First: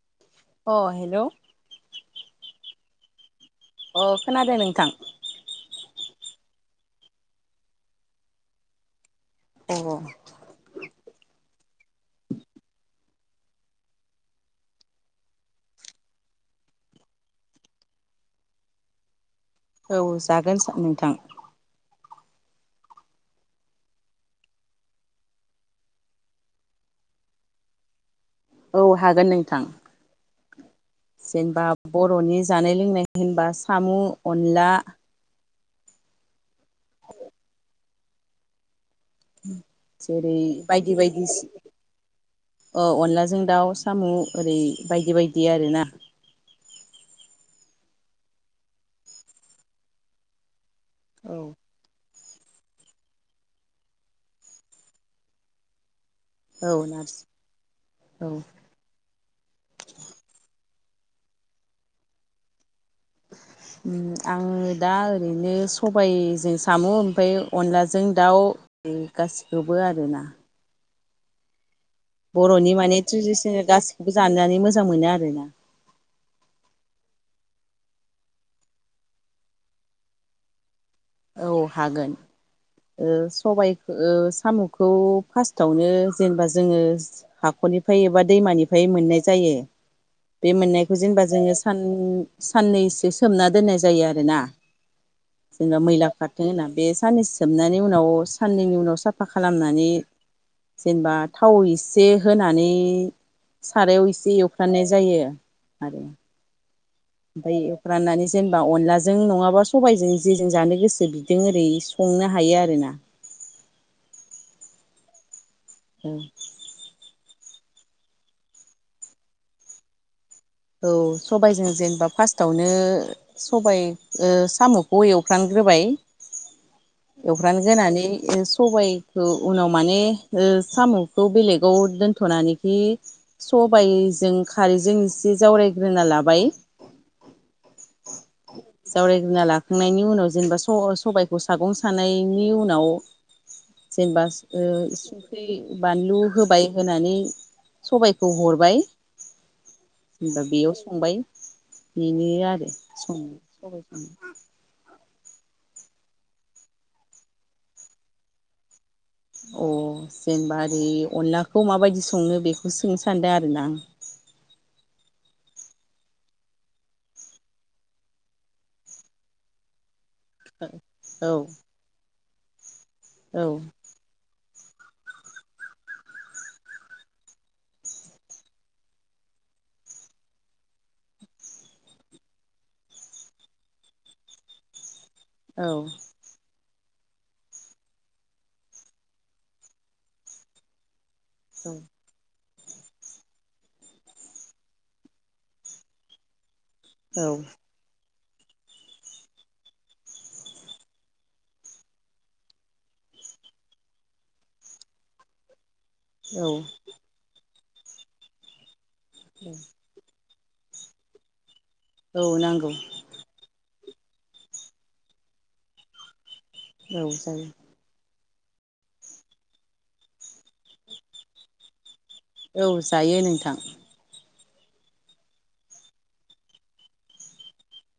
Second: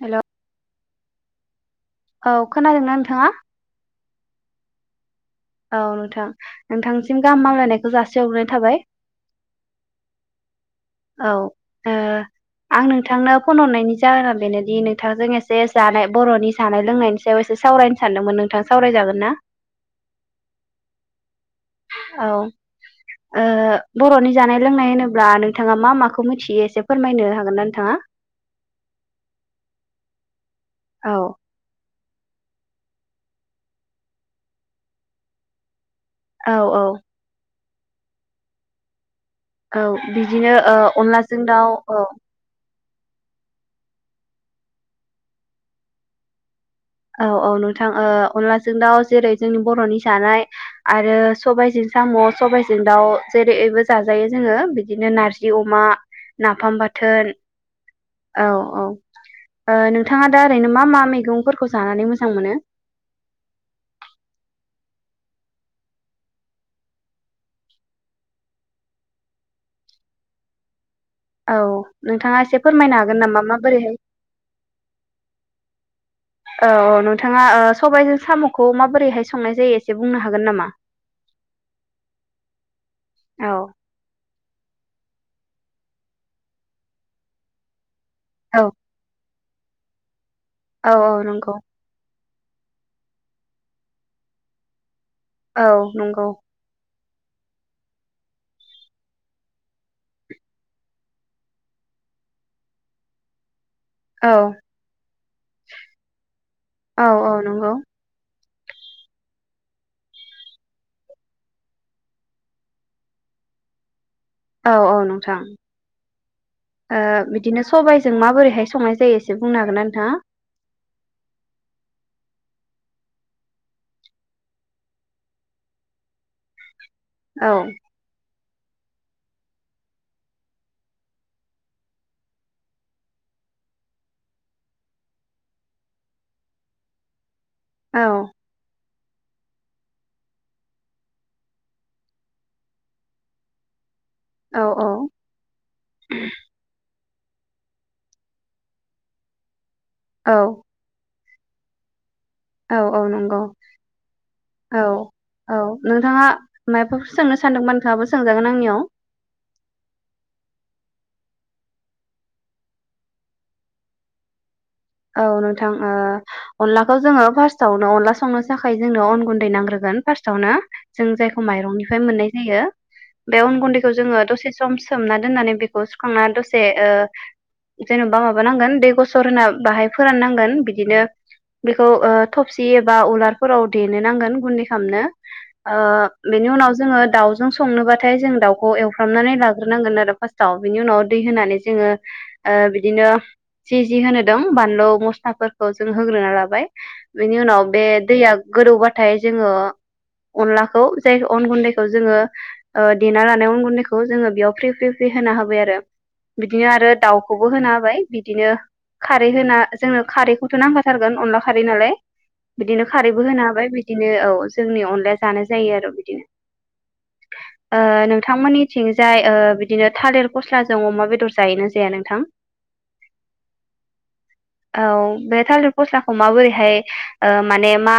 हेल' अ हेल' औ खोनादोंना नोंथाङा? अ खोनादों नोंथां? औ नोंथां नोंथांसिम गाहामलायनायखौ जासे हरग्रोनाय थाबाय। अ औ ओ आं नोंथांनो फन हरनायनि जाहोनाव बेनोदि नोंथांजों एसे जानाय बर'नि जानाय लोंनायनि सायाव एसे सावरायनो सानदोंमोन नोंथां सावराय जागोन ना? औ जागोन नोंथां। औ ओ बर'नि जानाय लोंनाय होनोब्ला नोंथाङा मा माखौ मिथियो एसे फोरमायनो हागोन ना नोंथाङा? औ हागोन नोंथां। औ जेनेबा बर'नि जानाय लोंनाय होनबा साम' अनला औ औ औ जेरै बिदिनो ओ अनलाजों दाउ औ अ अनलाजों दाउ साम' ओरै बायदि बायदि आरो ना। औ औ नोंथां अनलाजों दाउ जेरै जोंनि बर'नि जानाय। आरो औ सबाइजों साम' सबाइजों दाउ जेरैबो जाजायो जोङो बिदिनो नार्जि अमा नाफाम औ नारजि बाथोन औ औ ओ नोंथाङा दा ओरैनो मा मा मैगंफोर खौ जानानै मोजां मोनो। आङो दा ओरैनो सबायजों साम ओमफ्राय अनलाजों दाउ गासिखौबो आरो ना। औ नोंथाङा एसे बर'नि फोरमायनो माने हागोन नामा ट्रेडिसनेल माबोरैहाय गासिखौबो जानानै मोजां मोनो आरो। औ औ नोंथाङा सबायजों साम'खौ माबोरैहाय संनाय जायो एसे बुंनो हागोन नामा? औ हागोन। ओ औ सबाइखो ओ साम'खौ फार्स्टआवनो जेनेबा जोङो हाखरनि फायोबा औ दैमानिफ्राय मोननाय जायो बे औ मोननायखौ औ जेनेबा जोङो नंगौ सान साननैसो सोमना दोननाय जायो आरो ना। औ जेनेबा मैला नंगौ खारथों होनना बे सानिस सोबनानै उनाव साननैनि उनाव साफा खालामनानै जेनेबा थाव एसे होनानै सारायाव औ एसे एवफ्रानाय जायो। आरो औ औ बाय नंगौ एफ्रामनानै जेनेबा अनलाजों नङाबा सबायाइजों जेजों जानो गोसो बिजों ओरै संनो हायो आरो ना। औ औ नोंथां। औ ओ बिदिनो सबाइजों माबोरैहाय संनाय जायो एसे बुंनो हागोनना नोंथाङा? औ सबबायजों जेनेबा फार्स्टावनो सबाइ सामखौ एवफ्रानग्रोबाय औ एवफ्रानग्रोनानै सबाइखौ उनाव माने ओ सामखौ बेलेगाव दोनथनानैखि सबाइजों खारैजों एसे जावरायग्रोना लाबाय औ जावरायग्रोना लाखांनायनि उनाव जेनेबा सबायखौ सागं सानायनि उनाव जेनेबा औ ओ संख्रि बानलु होबाय होनानै सबाइखौ हरबाय औ होमबा बेयाव संबाय। बेनो आरो औ औ सङो नंगौ सबाइ औ सङो औ नोंथाङा मायबाफोर सोंनो सानदोंबा नोंथाङाबो सोंजागोन आंनियाव। अ जेनबा ओरै अनलाखौ माबायदि संनो बेखौसो सोंनो सानदों आरो ना आं। औ नोंथां ओ अनलाखौ जोङो फार्स्टआवनो अनला संनो थाखाय जोंनो अन गुन्दै नांग्रोगोन। फार्स्टआवनो जों औ जायखौ माइरंनिफ्राय मोननाय जायो। औ बे अन गुन्दैखो जोङो दसे सम सम सोमना दोननानै बेखौ सुखांना दसे जेनबा माबानांगोन दै गसर होनना बाहाय फोराननांगोन बिदिनो बेखौ ओ थबसि एबा उलारफोराव देनो नांगोन गुन्दै खालामनो औ आ बेनि उनाव जोङो दाउजों संनोबाथाय जों दाउखौ एवफ्रामनानै लाग्रोनांगोन आरो फार्स्टआव बिनि उनाव दै होनानै जोङो। ओ बिदिनो जि जि होनो बानलु मस्लाफोरखौ जों होग्रोना लाबाय। बे औ नि उनाव बेे दैया गोदौबाथाय जोङो अनलाखौ जाय अन गुन्दैखौ जोङो देना लानाय अन गुन्दैखौ जोङो बेयाव फ्रि फ्रि फ्रि होना होबाय आरो। औ बिदिनो आरो दाउखौ बो होना हाबाय बिदिनो खारै होना जोंनो खारैखौ खो नांखाथारगोन अन खारै नालाय औ नांगौ बिदिनो खारैबो होनो हाबाय। बिदिनो औ जोंनि अनलाया जानाय जायो आरो बिदिनो औ जायो। ओ नोंथांमोननिथिंजाय ओ बिदिनो थालिर फस्लाजों अमा बेदर जायोना जाया नोंथां। औ जायो नोंथां। औ बे थालिर फस्लाखौ माबोरैहाय ओ माने मा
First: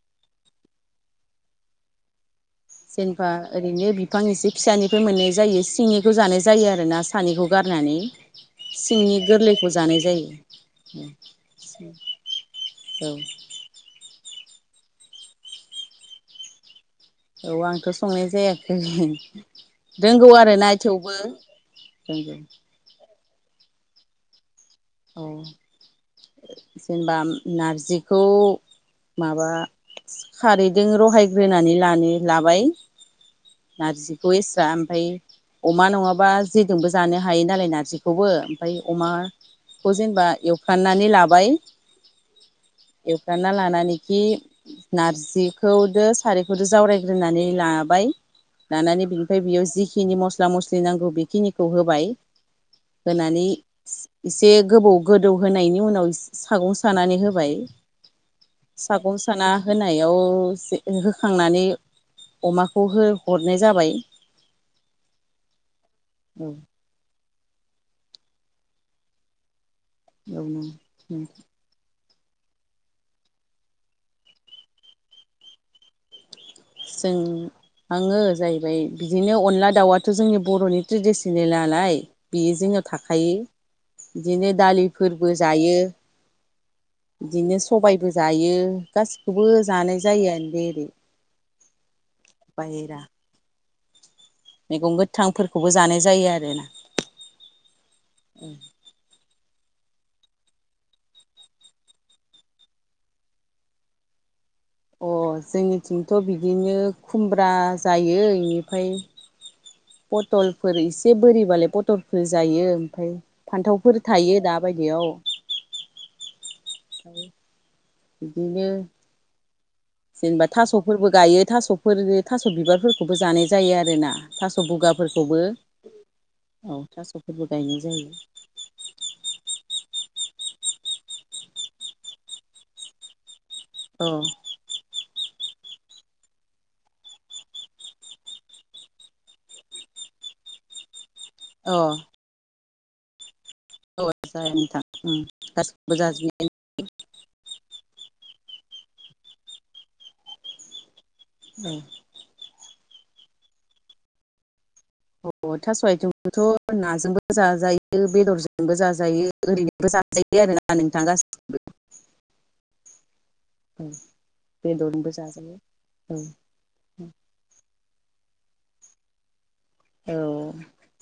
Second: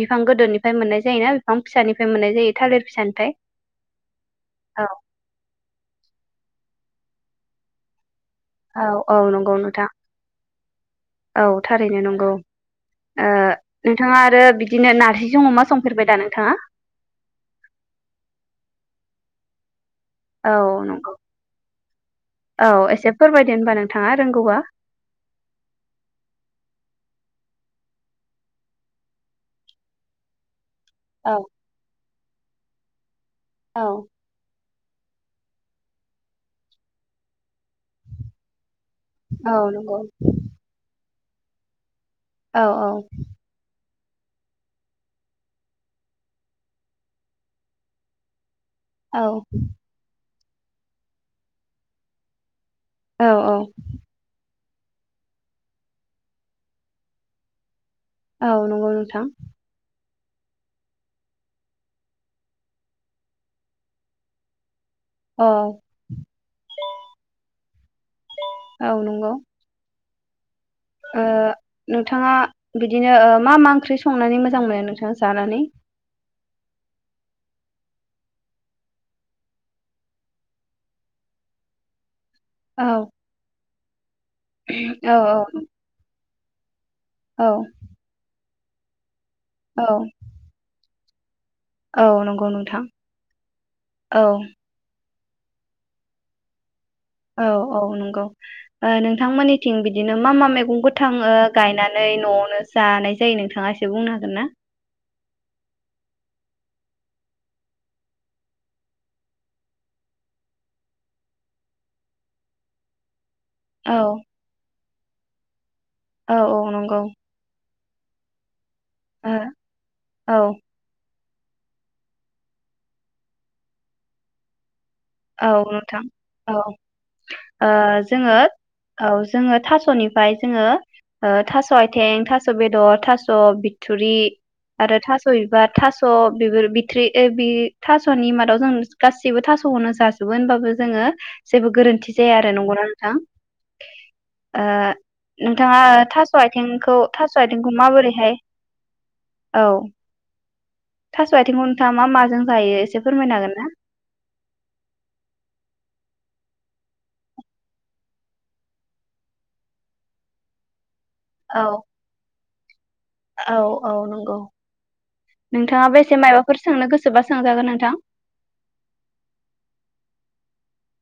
बिफां गोदोनिफ्राय मोननाय जायोना बिफां फिसानिफ्राय मोननाय जायो? थालिर जेनेबा फिसानिफ्राय ओरैनो बिफां एसे औ फिसानिफ्राय मोननाय जायो सिंनिखौ जानाय जायो आरो ना। सानिखौ गारनानै औ सिंनि औ नंगौ गोरलैखौ नुथां जानाय जायो ओ थारैनो औ नंगौ नोंथाङा आरो बिदिनो नारजिजों अमा संफेरबाय दा नोंथाङा? औ आंथ' संनाय जायाखै। रोंगौ औ आरोना नंगौ थेवबो रोंगौ। फोरबायदि होनबा नोंथाङा रोंगौबा। अ जेनेबा नारजिखौ माबा खारै जों औ रहायग्रोनानै लानि लाबाय। औ नारजिखौ एसा ओमफ्राय अमा नङाबा जेजोंबो जानो हायो नालाय नारजिखौबो। ओमफ्राय औ अमाखौ नंगौ जेनेबा एवखनानै लाबा औ बाय एखना लानानै खि नारजिखौदो सारायखौदो जावरायग्रोनानै लाबाय। लानानै औ बिनिफ्राय बेयाव जिखिनि मस्ला मस्ला मस्लि नांगौ बेखिनिखौ होबाय। औ होनानै एसे गोबौ गोदौ होनायनि उनाव सागं सानानै होबाय। औ नंगौ सागं नोंथां साना होनाय बेयाव होखांनानै अमाखौ हो अरनाय जाबाय। औ। औ औ नंगौ। औ। आ नों नोंथाङा बिदिनो ओ मा मा ओंख्रि संनानै मोजां मोनो नोंथाङा जानानै? जों आङो जाहैबाय बिदिनो अनला दाउआथ' जोंनि बर'नि ट्रेडिसनेल नालाय बेयो औ जोङो थाखायो बिदिनो औ दालिफोरबो जायो। औ बिदिनो सबायबो जायो गासि बेखौबो औ जानाय जायो आरो दे ओरै औ नंगौ नोंथां। बाहेरा औ। थांफोरखौबो जानाय जायो आरो औ औ नंगौ ओ नोंथांमोननि जों बिदिनो मा मा मैगं गो थाङो गायनानै न'आवनो जानाय जायो नोंथाङा एसे बुंनो हागोन ना? अ जोंनिथिंथ' बिदिनो खुमब्रा जायो बेनिफ्राय पटलफोर एसे बोरिबालाय पथलफोर जायो ओमफ्राय औ फान्थावफोर थायो दाबायदियाव औ औ नंगौ बिदिनो ओ औ जेनेबा थास'फोरबो गायो । ' थास' बिबारफोरखौबो जानाय जायो आरोना थास' बुगा औ नोंथां औ थास'फोरबो ओ गायनाय जायो जोङो औ जोङो थास'नि ओमफ्राय जोङो ओ थास' आथिं थास' बेदर थास' स' औ बिथुरि आरो थास' बा थास' बिफोर बिथ्रि थास'नि मादाव जों गाससिबो थास' खोनो जा जाजोबो होनबाबो जोङो जेबो अ गोरोन्थि जाया आरो नंगौना नोंथां औ जायो नोंथां नोंथाङा गासिखौबो थास' जाजोबनाय आथिंखौ थास' आथिंखौ माबोरै औ थास' आथिंखौ नोंथाङा मा माजों जायो एसे फोरमायनो हागोन ना अ थास' आयथिंखौथ' नाजोंबो जाजायो बेदरजोंबो जाजायो ओरैनोबो जाजायो आरो ना नोंथां । [inaudible] औ औ औ नंगौ बेदरजोंबो जाजायो नोंथाङा औ बेसे माबाफोर सोंनो गोसोबा सोंजागोन नोंथां । औ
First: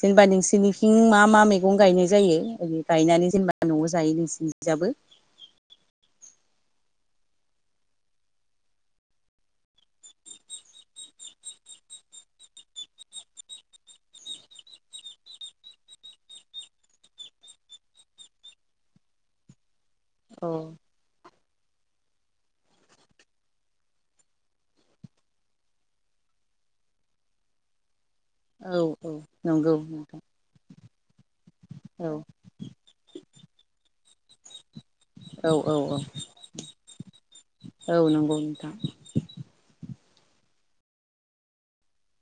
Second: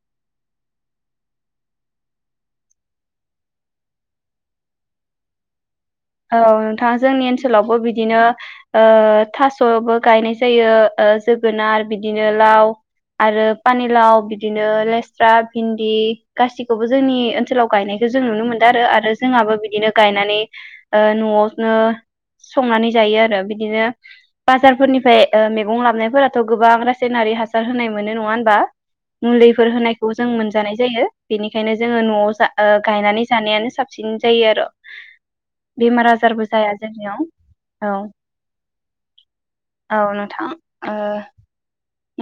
जेनेबा नोंसिनिथिं मा मा मैगं गायनाय जायो ओै गायनानै जेनेबा न'आव जायो नोंसिनिथिंजाबो औ नोंथाङा जोंनि ओनसोलावबो बिदिनो थास'बो गायनाय जायो जोगोनार बिदिनो लाव आरो पानिलााव बिदिनो लेस्रा भिन्दि गासिखौबो जोंनि ओनसोलाव गायनायखौ जों नुनो मोनदों आरो आरो जोंहाबो बिदिनो गायनानानै अ न'आवनो संनानै जायो आरो बिदिनो बाजारफोरनिफ्राय मैगं लाबनायफोराथ' गोबां रासायनारि हासार होनाय मोनो नङा होमबा औ औ मुलिफोर नंगौ होनायखौ नोंथां जों मोनजानाय जायो बेनिखायनो जोङो औ न'आव गायनानै जानायानो साबसिन । जायो आरो औ औ औ बेमार आजारबो जाया जोंनियाव औ नंगौ नोंथां औ नोंथां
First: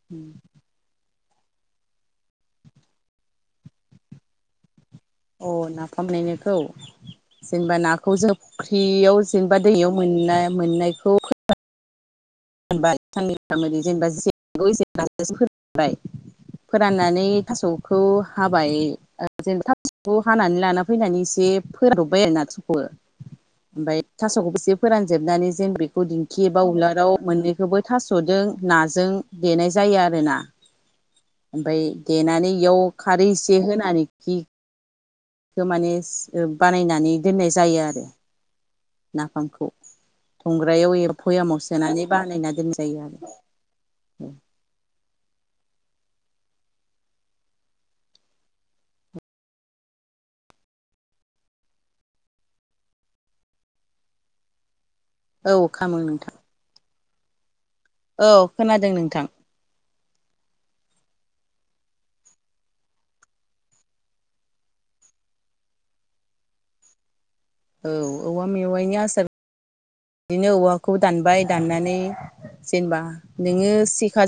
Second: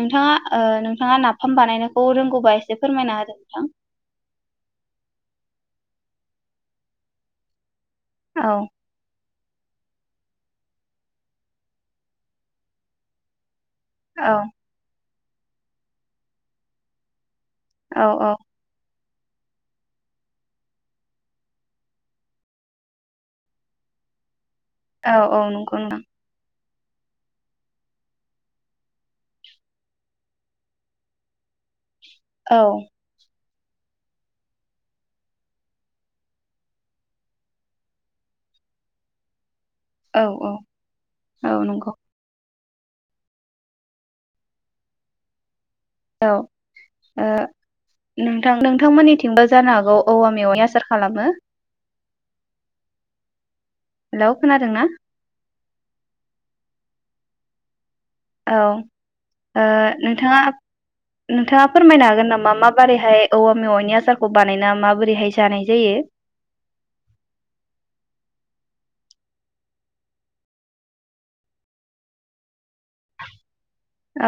नोंथाङा अ नोंथाङा नाफाम बानायनायखौ रोंगौबा एसे फोरमायना होदों नोंथां। अ नाफाम बानायनायखौ जेनेबा नाखौ औ फुख्रियाव जेनेबा दैयाव मोननाय मोननायखौ [unintelligible] [unintelligible] औ फोरानबाय फोराननानै। थास'खौ औ औ हाबाय ज थास'खौ हानानै लाना फैनानै एसे फोरानब्रबबाय आरो नाथुरखौ ओमफ्राय थास'खौ ज औ औ फोरानजोबनानै जेन नंगौ बेखौ नोंथां दिंखि एबा बा अनलाखौ मोनोनैखौबो थास'दों नाजों देनाय जायो आरोना ओमफ्राय देनानै औ इयाव खारै एसे होनानै बेखौ माने बानायनानै दोननाय जायो आरो। नाफामखौ औ औ संग्रायाव एबा औ भयामाव नंगौ सोनानै बानायना दोन जायो आरो औ। औ ओ नोंथां नोंथांमोननिथिंबो जानो हागौ औवा मेवाय आसार खालामो। हेलौ खोनादों ना? औ खामो नोंथां। औ खोनादों नोंथां? ओ नोंथाङा नोंथाङा फोरमायनो हागोन नामा माबोरैहाय औवा मेवाइनि आसारखौ बानायना माबोरैहाय जानाय जायो। औ औवा मेवायनि आसार बिदिनो औवाखौ दानबाय दाननानै जेनेबा नोङो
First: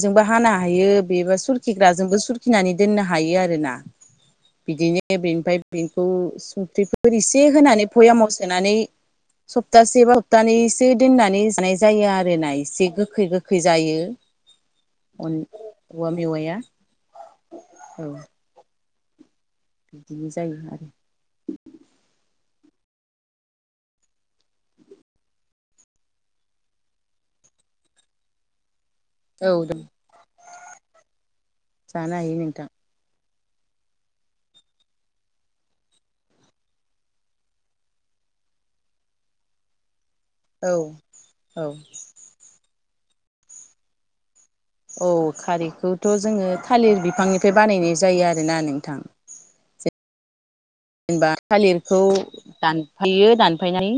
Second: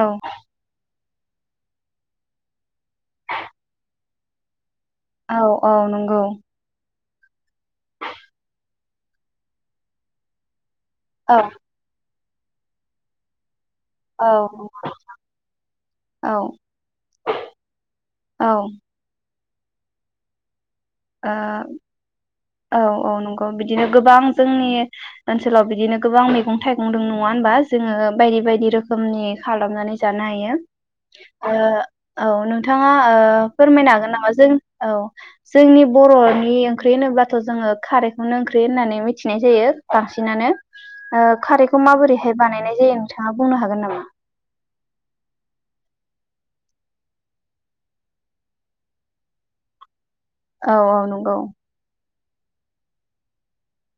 औ हानो हायो। बेबा सुरखिग्राजोंबो सुरखिनानै दोननो हायो आरो ना। बिदिनो औ बेनिफ्राय औ बेखौ नंगौ सं [unintelligible] फोर एसे होनानै भयामाव सोनानै सप्तासे बा दानिस ए औ दोननानै जानाय जायो आरो नाय एसे गोखै गो फैजायो औ अन औवा औ मेवाया औ। बिदिनो जायो आरो। ओ औ औ नंगौ बिदिनो गोबां जोंनि ओनसोलाव बिदिनो गोबां मैगं थाइगं दं नङा होनबा जोङो बायदि बायदि रोखोम रोखोमनि औ दं खालामनानै जानो हायो। [inaudible] ओ जानो औ हायो नोंथां नोंथाङा ओ। फोरमायनो हागोन नामा जों औ। जोंनि बर'नि ओंख्रि होनोबाथ' जोङो खारैखौनो ओंख्रि होननानै मिथिनाय जायो बांसिन औ बांसिनानो औ खारैखौ माबोरैहाय बानायनाय जायो । बिथाङा बुंनो हागोन नामा? औ खारैखौथ' जोङो थालिर बिफांनिफ्राय बानायनाय जायो आरोना नोंथां । औ औ जेनेबा नंगौ थालिरखौ दानफायो दानफायनानै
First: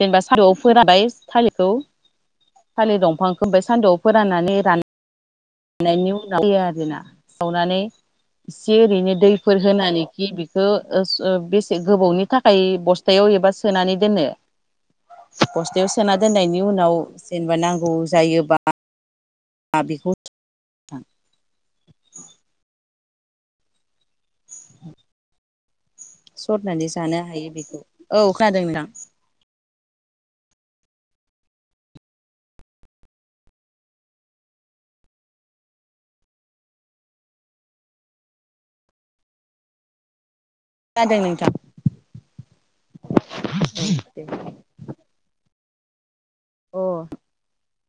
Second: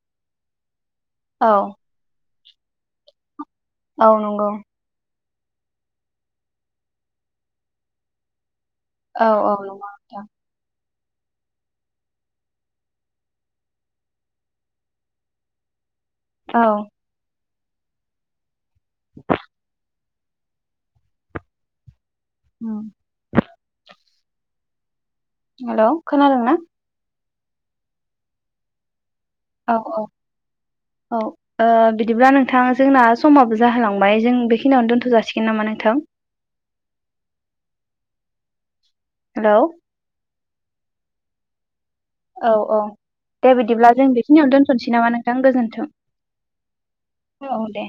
जेनेबा सानदुंआव फोरानबाय औ थालिरखौ थलिर दंफां ओमफ्राय सान्दुंआव औ नंगौ फोराननानै रान गायनायनि उनाव फैया आरोना सावनानै इसे ओरैनो औ औ दैफोर नंगौ नोंथां होनानैखि बेखौ ओ बेसे गोबावनि थाखाय बस्थायाव एबा सोनानै दोनो बस्थायाव सो सोना दोननायनि औ उनाव जेनेबा नांगौ जायोबा बिखौ [unintelligible] [inaudible] औ हेल' खोनादोंना सरनानै जानो हायो । बेखौ औ खोनादों नोंथां औ औ औ ओ बिदिब्ला नोंथां जोंना समाबो जाहोलांबाय जों बेखिनियावनो दोनथ' जासिगोन नामा नोंथां? हेल' जादों नोंथां औ औ दे बिदिब्ला जों बेखिनियावनो दोनथ'नोसै नामा नोंथां गोजोन्थों औ दे अ । [inaudible] औ दे